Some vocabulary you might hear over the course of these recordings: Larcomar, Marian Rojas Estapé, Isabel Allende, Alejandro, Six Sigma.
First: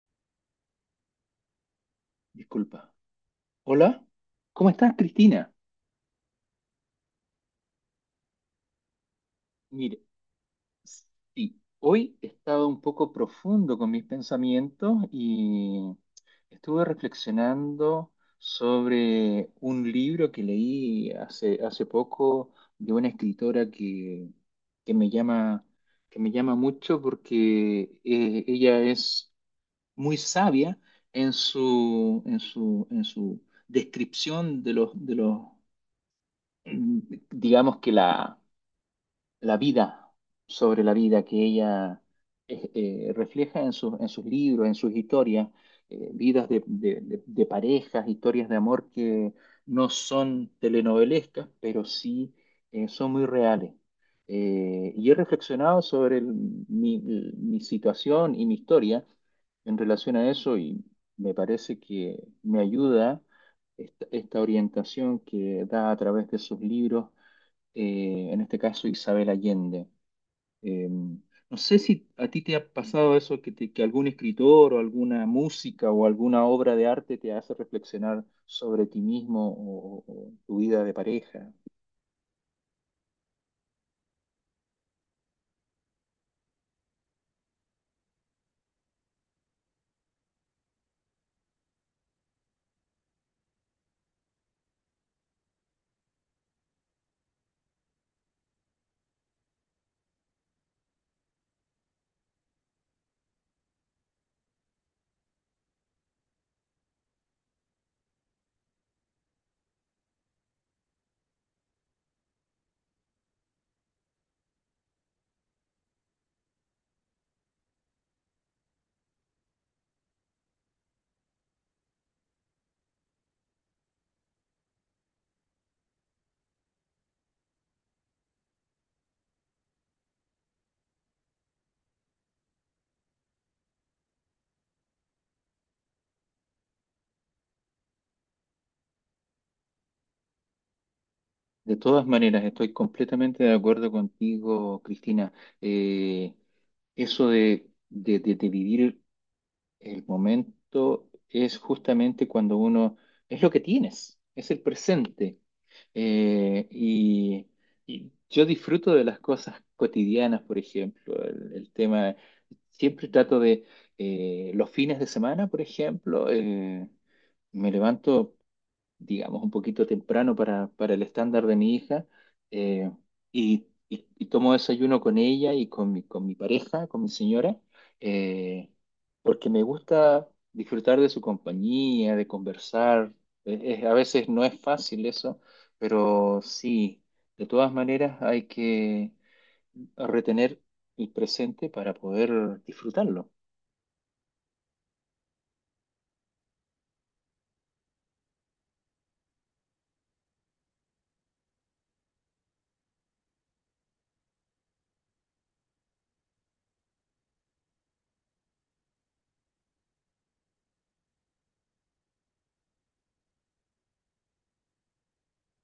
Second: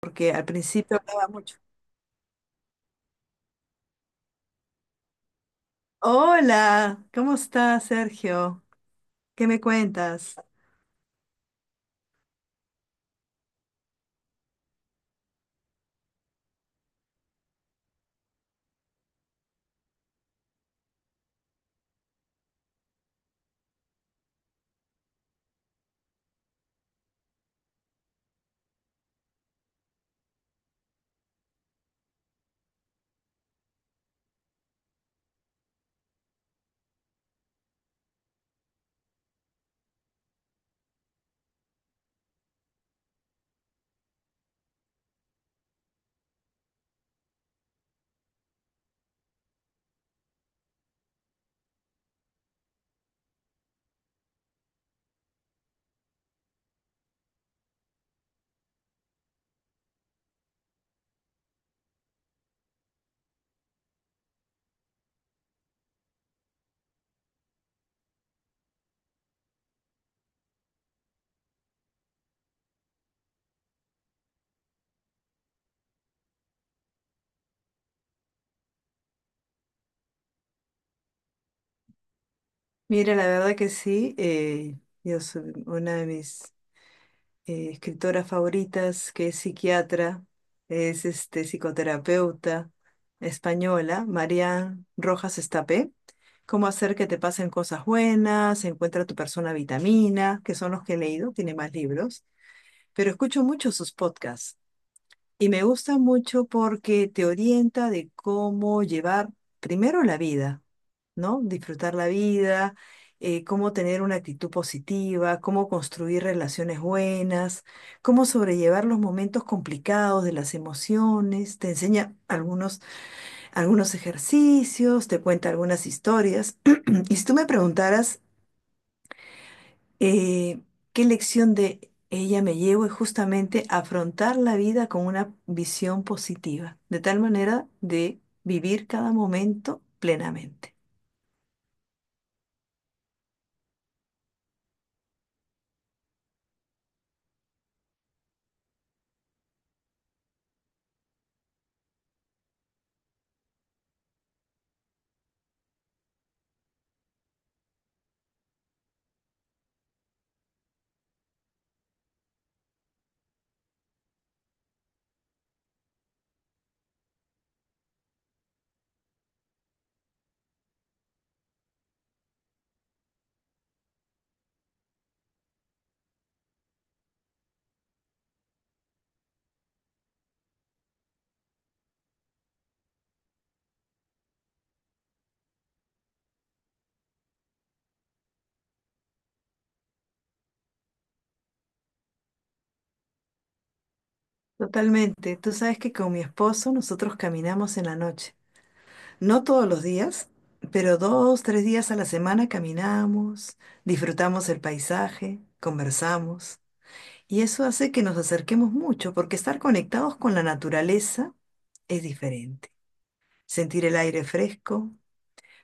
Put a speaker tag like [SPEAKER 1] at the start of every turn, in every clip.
[SPEAKER 1] Porque al principio hablaba mucho.
[SPEAKER 2] Disculpa. Hola, ¿cómo estás, Cristina?
[SPEAKER 1] Hola, ¿cómo estás, Sergio? ¿Qué me
[SPEAKER 2] Mire,
[SPEAKER 1] cuentas?
[SPEAKER 2] sí, hoy he estado un poco profundo con mis pensamientos y estuve reflexionando sobre un libro que leí hace poco de una escritora que me que me llama mucho porque ella es muy sabia en en su descripción de de los mm, digamos que la vida sobre la vida que ella eh, refleja en en sus libros, en sus historias, vidas de, de parejas, historias de amor que no son telenovelescas, pero sí son muy reales. Y he reflexionado sobre mi situación y mi historia en relación a eso, y me parece que me ayuda esta orientación que da a través de sus libros, en este caso Isabel Allende. Eh, no sé si a ti te ha pasado eso, que algún escritor o alguna música o alguna obra de arte te hace reflexionar sobre ti mismo o tu vida de pareja.
[SPEAKER 1] Mira, la verdad que sí, yo soy una de mis escritoras favoritas, que es psiquiatra, es este, psicoterapeuta española, Marian Rojas Estapé. Cómo hacer que te pasen cosas buenas, encuentra tu persona vitamina, que son los que he leído, tiene más libros, pero escucho mucho sus podcasts. Y me gusta mucho porque te orienta de cómo llevar primero la vida, ¿no? Disfrutar la vida, cómo tener una actitud positiva, cómo construir relaciones buenas, cómo sobrellevar los momentos complicados de las emociones. Te enseña algunos, algunos ejercicios, te cuenta algunas historias. Y si tú me preguntaras eh, ¿qué lección de ella me llevo? Es justamente afrontar la vida con una visión positiva, de tal manera de vivir cada momento plenamente.
[SPEAKER 2] De todas maneras, estoy completamente de acuerdo contigo, Cristina. Eh, Eso de, de vivir el momento es justamente cuando uno, es lo que tienes, es el presente. Eh, y, y yo disfruto de las cosas cotidianas, por ejemplo, el tema, siempre trato de, los fines de semana, por ejemplo, me levanto, digamos, un poquito temprano para el estándar de mi hija, eh, y tomo desayuno con ella y con con mi pareja, con mi señora, eh, porque me gusta disfrutar de su compañía, de conversar. A veces no es fácil eso, pero sí, de todas maneras hay que retener el presente para poder disfrutarlo.
[SPEAKER 1] Totalmente. Tú sabes que con mi esposo nosotros caminamos en la noche. No todos los días, pero dos, tres días a la semana caminamos, disfrutamos el paisaje, conversamos. Y eso hace que nos acerquemos mucho, porque estar conectados con la naturaleza es diferente. Sentir el aire fresco,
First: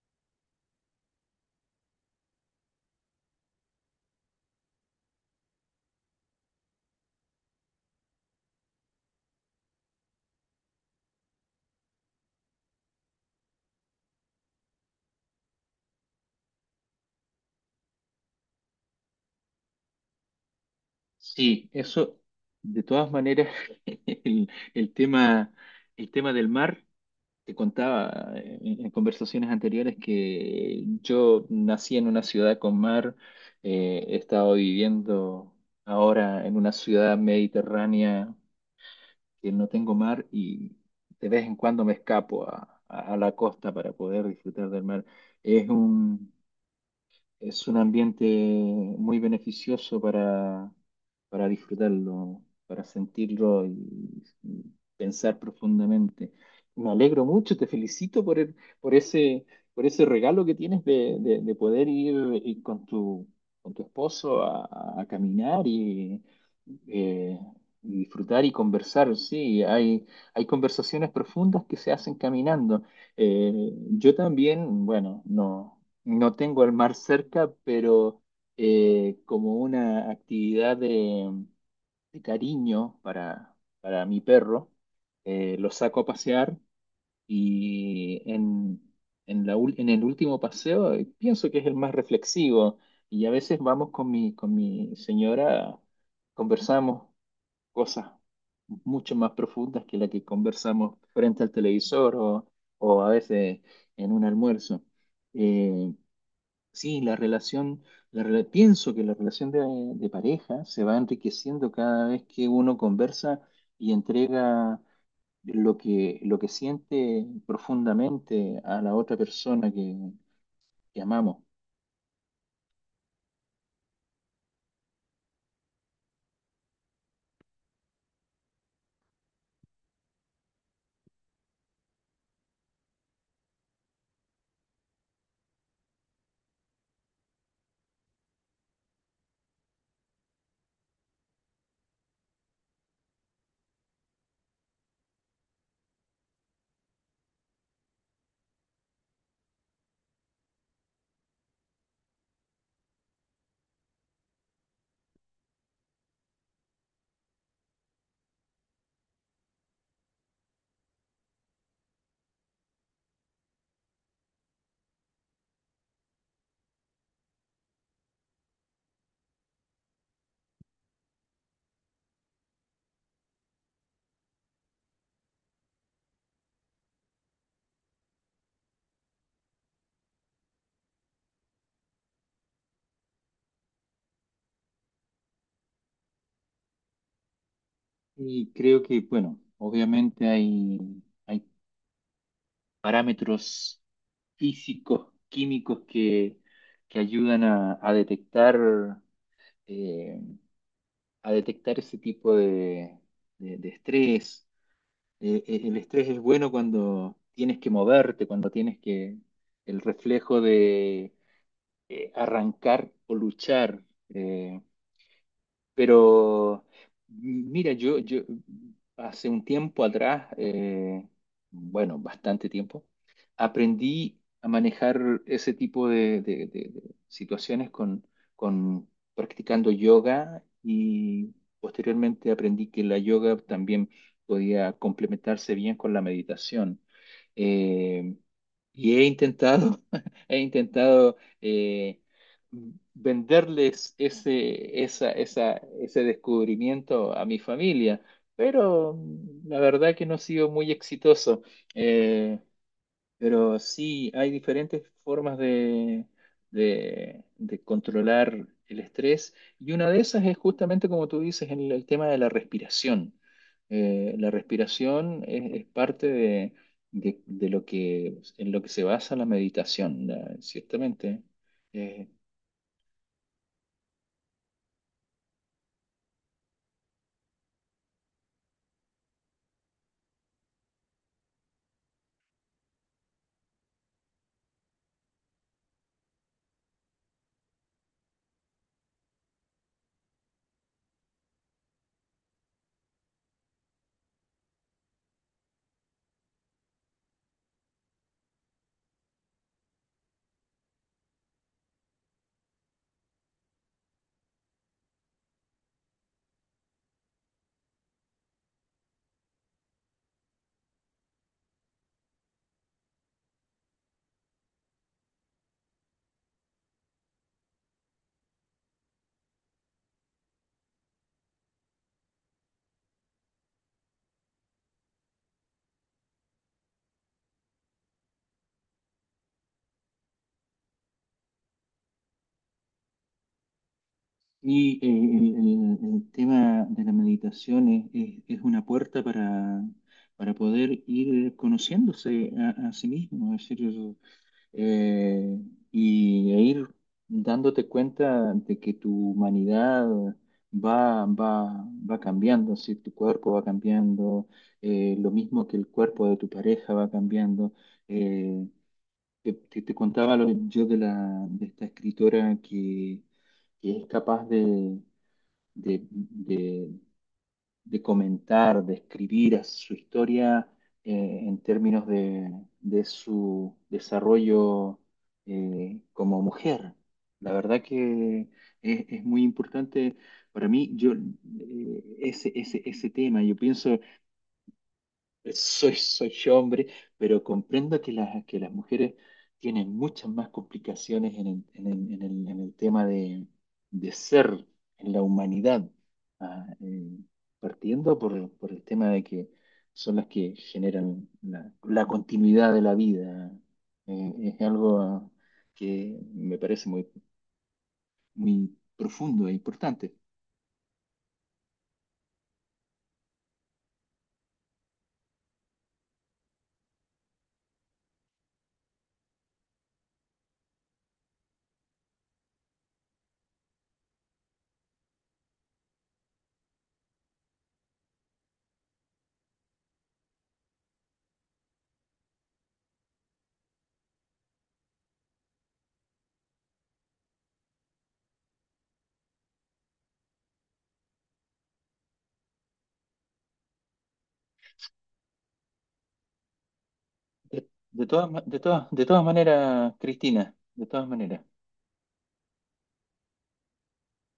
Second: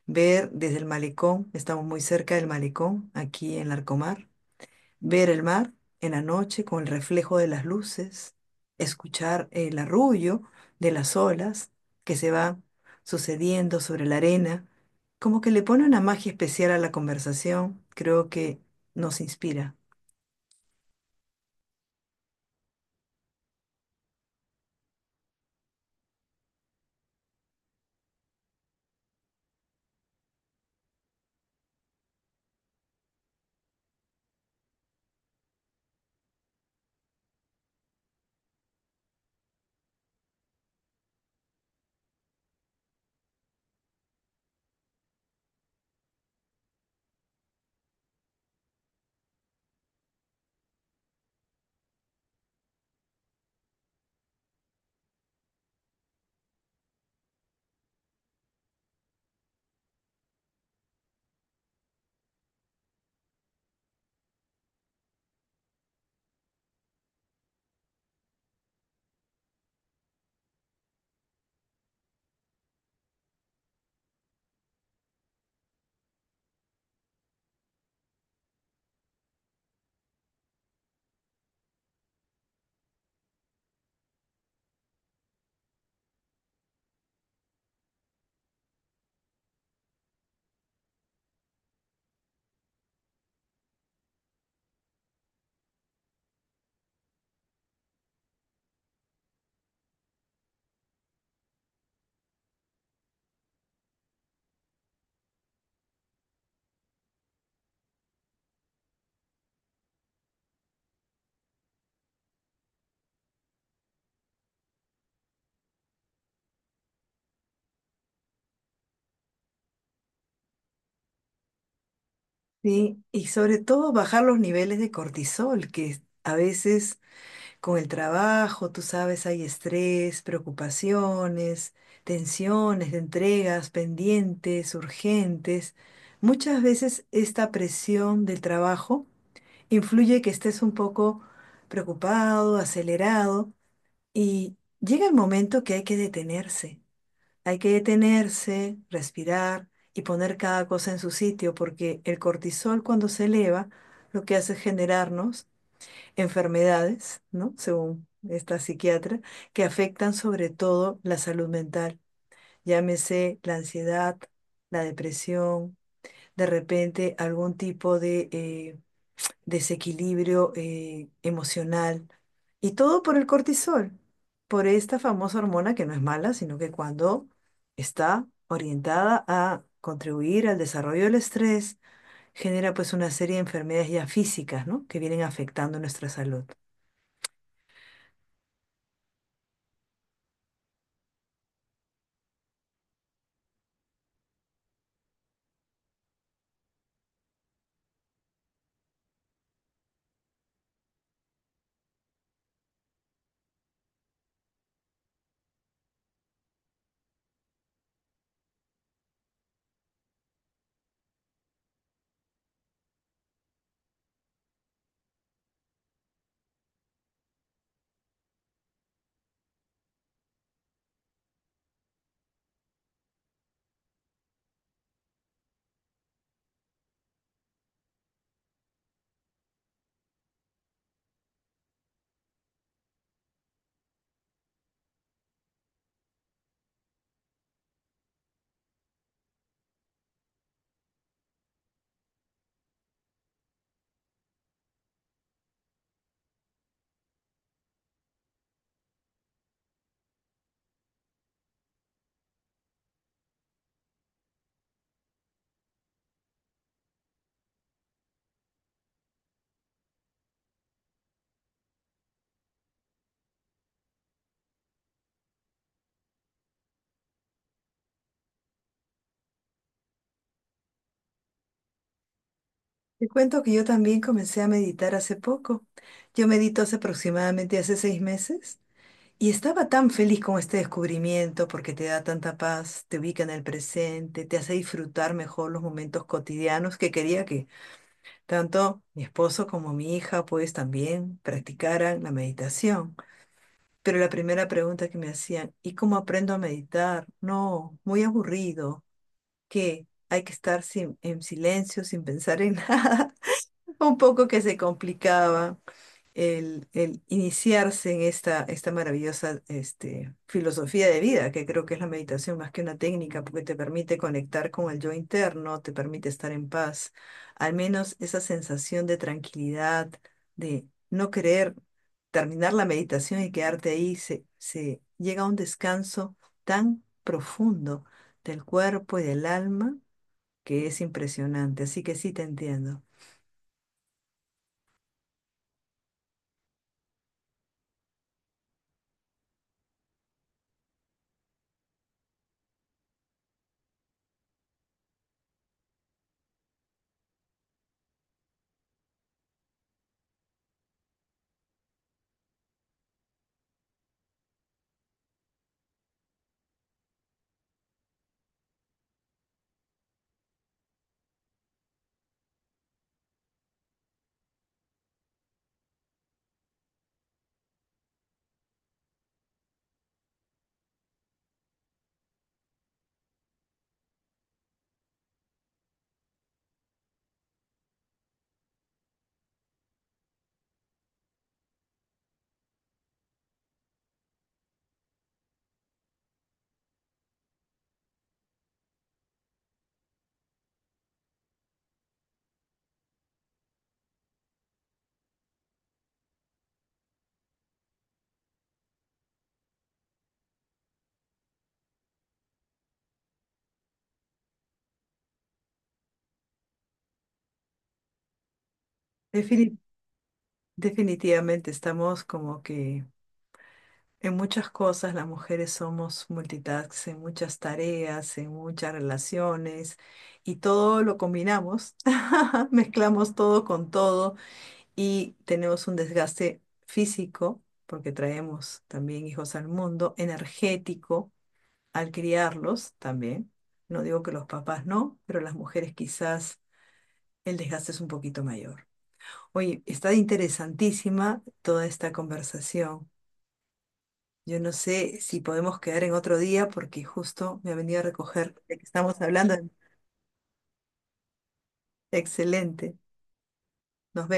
[SPEAKER 1] ver desde el malecón, estamos muy cerca del malecón, aquí en Larcomar, ver el mar en la noche con el reflejo de las luces, escuchar el arrullo de las olas que se van sucediendo sobre la arena, como que le pone una magia especial a la conversación, creo que nos inspira.
[SPEAKER 2] Sí, eso, de todas maneras, el, el tema, el tema del mar. Te contaba en conversaciones anteriores que yo nací en una ciudad con mar. He estado viviendo ahora en una ciudad mediterránea que no tengo mar, y de vez en cuando me escapo a, a la costa para poder disfrutar del mar. Es un, es un ambiente muy beneficioso para disfrutarlo, para sentirlo y pensar profundamente. Me alegro mucho, te felicito por ese, por ese regalo que tienes de, de poder ir, ir con con tu esposo a caminar eh, y disfrutar y conversar. Sí, hay conversaciones profundas que se hacen caminando. Eh, yo también, bueno, no. No tengo el mar cerca, pero, como una actividad de cariño para mi perro, lo saco a pasear y en la en el último paseo, pienso que es el más reflexivo, y a veces vamos con con mi señora, conversamos cosas mucho más profundas que la que conversamos frente al televisor, o a veces en un almuerzo. Eh, Sí, la pienso que la relación de pareja se va enriqueciendo cada vez que uno conversa y entrega lo lo que siente profundamente a la otra persona que amamos.
[SPEAKER 1] Sí, y sobre todo bajar los niveles de cortisol, que a veces con el trabajo, tú sabes, hay estrés, preocupaciones, tensiones de entregas pendientes, urgentes. Muchas veces esta presión del trabajo influye que estés un poco preocupado, acelerado y llega el momento que hay que detenerse. Hay que detenerse, respirar y poner cada cosa en su sitio porque el cortisol cuando se eleva lo que hace es generarnos enfermedades, ¿no? Según esta psiquiatra, que afectan sobre todo la salud mental. Llámese la ansiedad, la depresión, de repente algún tipo de desequilibrio emocional. Y todo por el cortisol, por esta famosa hormona que no es mala, sino que cuando está orientada a contribuir al desarrollo del estrés, genera pues una serie de enfermedades ya físicas, ¿no? Que vienen afectando nuestra salud.
[SPEAKER 2] Y creo que, bueno, obviamente hay parámetros físicos, químicos que ayudan eh, a detectar ese tipo de, de estrés. El estrés es bueno cuando tienes que moverte, cuando tienes que, el reflejo de, arrancar o luchar. eh, pero mira, yo hace un tiempo atrás, bueno, bastante tiempo, aprendí a manejar ese tipo de, de situaciones con practicando yoga, y posteriormente aprendí que la yoga también podía complementarse bien con la meditación. Eh, y he intentado, he intentado, venderles ese descubrimiento a mi familia, pero la verdad que no ha sido muy exitoso. Eh, pero sí, hay diferentes formas de, de controlar el estrés, y una de esas es justamente como tú dices, en el tema de la respiración. La respiración es parte de, de lo que, en lo que se basa la meditación, ciertamente. Eh,
[SPEAKER 1] Te cuento que yo también comencé a meditar hace poco. Yo medito hace aproximadamente hace 6 meses y estaba tan feliz con este descubrimiento porque te da tanta paz, te ubica en el presente, te hace disfrutar mejor los momentos cotidianos que quería que tanto mi esposo como mi hija pues también practicaran la meditación. Pero la primera pregunta que me hacían, ¿y cómo aprendo a meditar? No, muy aburrido, que hay que estar en silencio, sin pensar en nada. Un poco que se complicaba el iniciarse en esta, esta maravillosa este, filosofía de vida, que creo que es la meditación más que una técnica, porque te permite conectar con el yo interno, te permite estar en paz, al menos esa sensación de tranquilidad, de no querer terminar la meditación y quedarte ahí, se llega a un descanso tan profundo del cuerpo y del alma que es impresionante. Así que sí te entiendo.
[SPEAKER 2] el tema de la meditación es, es una puerta para poder ir conociéndose a sí mismo. Es decir, eh, y e ir dándote cuenta de que tu humanidad va, va cambiando, si tu cuerpo va cambiando, lo mismo que el cuerpo de tu pareja va cambiando. Eh, Te contaba yo de esta escritora que es capaz de, de, de comentar, de escribir su historia, en términos de su desarrollo, como mujer. La verdad que es muy importante para mí. Yo, ese, ese tema, yo pienso, soy hombre, pero comprendo que que las mujeres tienen muchas más complicaciones en en el tema de ser, en la humanidad. Ah, eh, Partiendo por el tema de que son las que generan la continuidad de la vida. Es algo, que me parece muy, muy profundo e importante.
[SPEAKER 1] Definitivamente estamos como que en muchas cosas las mujeres somos multitask, en muchas tareas, en muchas relaciones y todo lo combinamos, mezclamos todo con todo y tenemos un desgaste físico porque traemos también hijos al mundo, energético al criarlos también. No digo que los papás no, pero las mujeres quizás el desgaste es un poquito mayor. Oye, está interesantísima toda esta conversación. Yo no sé si podemos quedar en otro día porque justo me ha venido a recoger de que
[SPEAKER 2] De
[SPEAKER 1] estamos
[SPEAKER 2] todas
[SPEAKER 1] hablando.
[SPEAKER 2] maneras, Cristina, de todas maneras.
[SPEAKER 1] Excelente. Nos vemos.